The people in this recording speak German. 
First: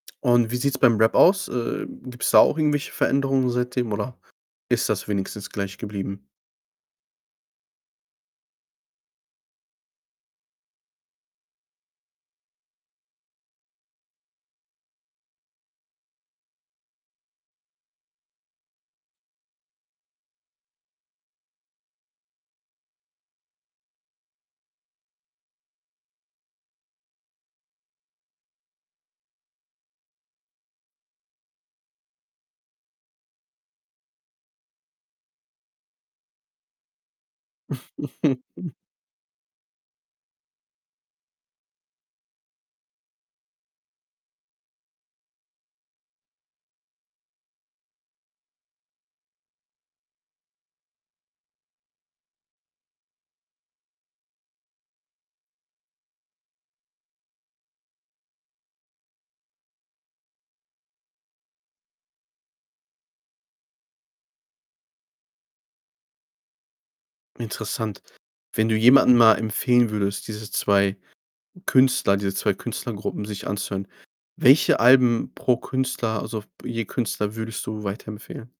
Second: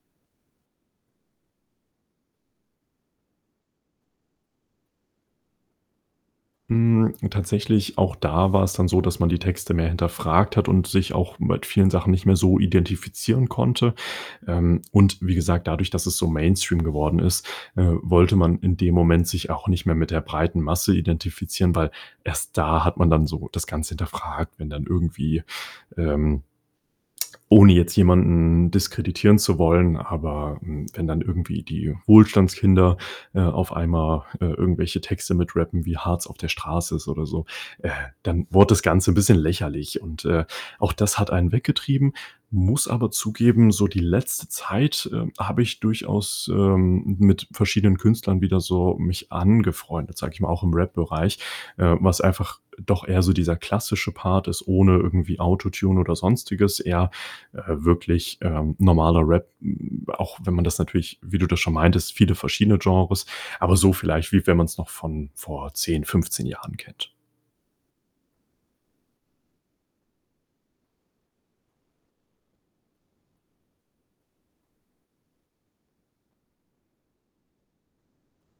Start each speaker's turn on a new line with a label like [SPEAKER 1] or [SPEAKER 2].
[SPEAKER 1] Und wie sieht's beim Rap aus? Ähm, gibt's da auch irgendwelche Veränderungen seitdem oder ist das wenigstens gleich geblieben?
[SPEAKER 2] Hm, tatsächlich auch da war es dann so, dass man die Texte mehr hinterfragt hat und sich auch mit vielen Sachen nicht mehr so identifizieren konnte. Ähm, und wie gesagt, dadurch, dass es so Mainstream geworden ist, äh, wollte man in dem Moment sich auch nicht mehr mit der breiten Masse identifizieren, weil erst da hat man dann so das Ganze hinterfragt, wenn dann irgendwie, ähm ohne jetzt jemanden diskreditieren zu wollen, aber, hm, wenn dann irgendwie die Wohlstandskinder, äh, auf einmal, äh, irgendwelche Texte mit rappen, wie hart es auf der Straße ist, oder so, äh, dann wurde das Ganze 'n bisschen lächerlich und, äh, auch das hat einen weggetrieben, muss aber zugeben, so die letzte Zeit, ähm, habe ich durchaus, ähm, mit verschiedenen Künstlern wieder so mich angefreundet, sage ich mal, auch im Rap-Bereich, äh, was einfach, äh, doch eher so dieser klassische Part ist ohne irgendwie Autotune oder sonstiges, eher, äh, wirklich, ähm, normaler Rap, hm, auch wenn man das natürlich wie du das schon meintest, viele verschiedene Genres, aber so vielleicht, wie wenn man's noch von vor 10, 15 Jahren kennt.
[SPEAKER 1] Interessant. Wenn du jemanden mal empfehlen würdest, diese 2 Künstler diese 2 Künstlergruppen sich anzuhören, welche Alben pro Künstler, also f je Künstler würdest du weiterempfehlen?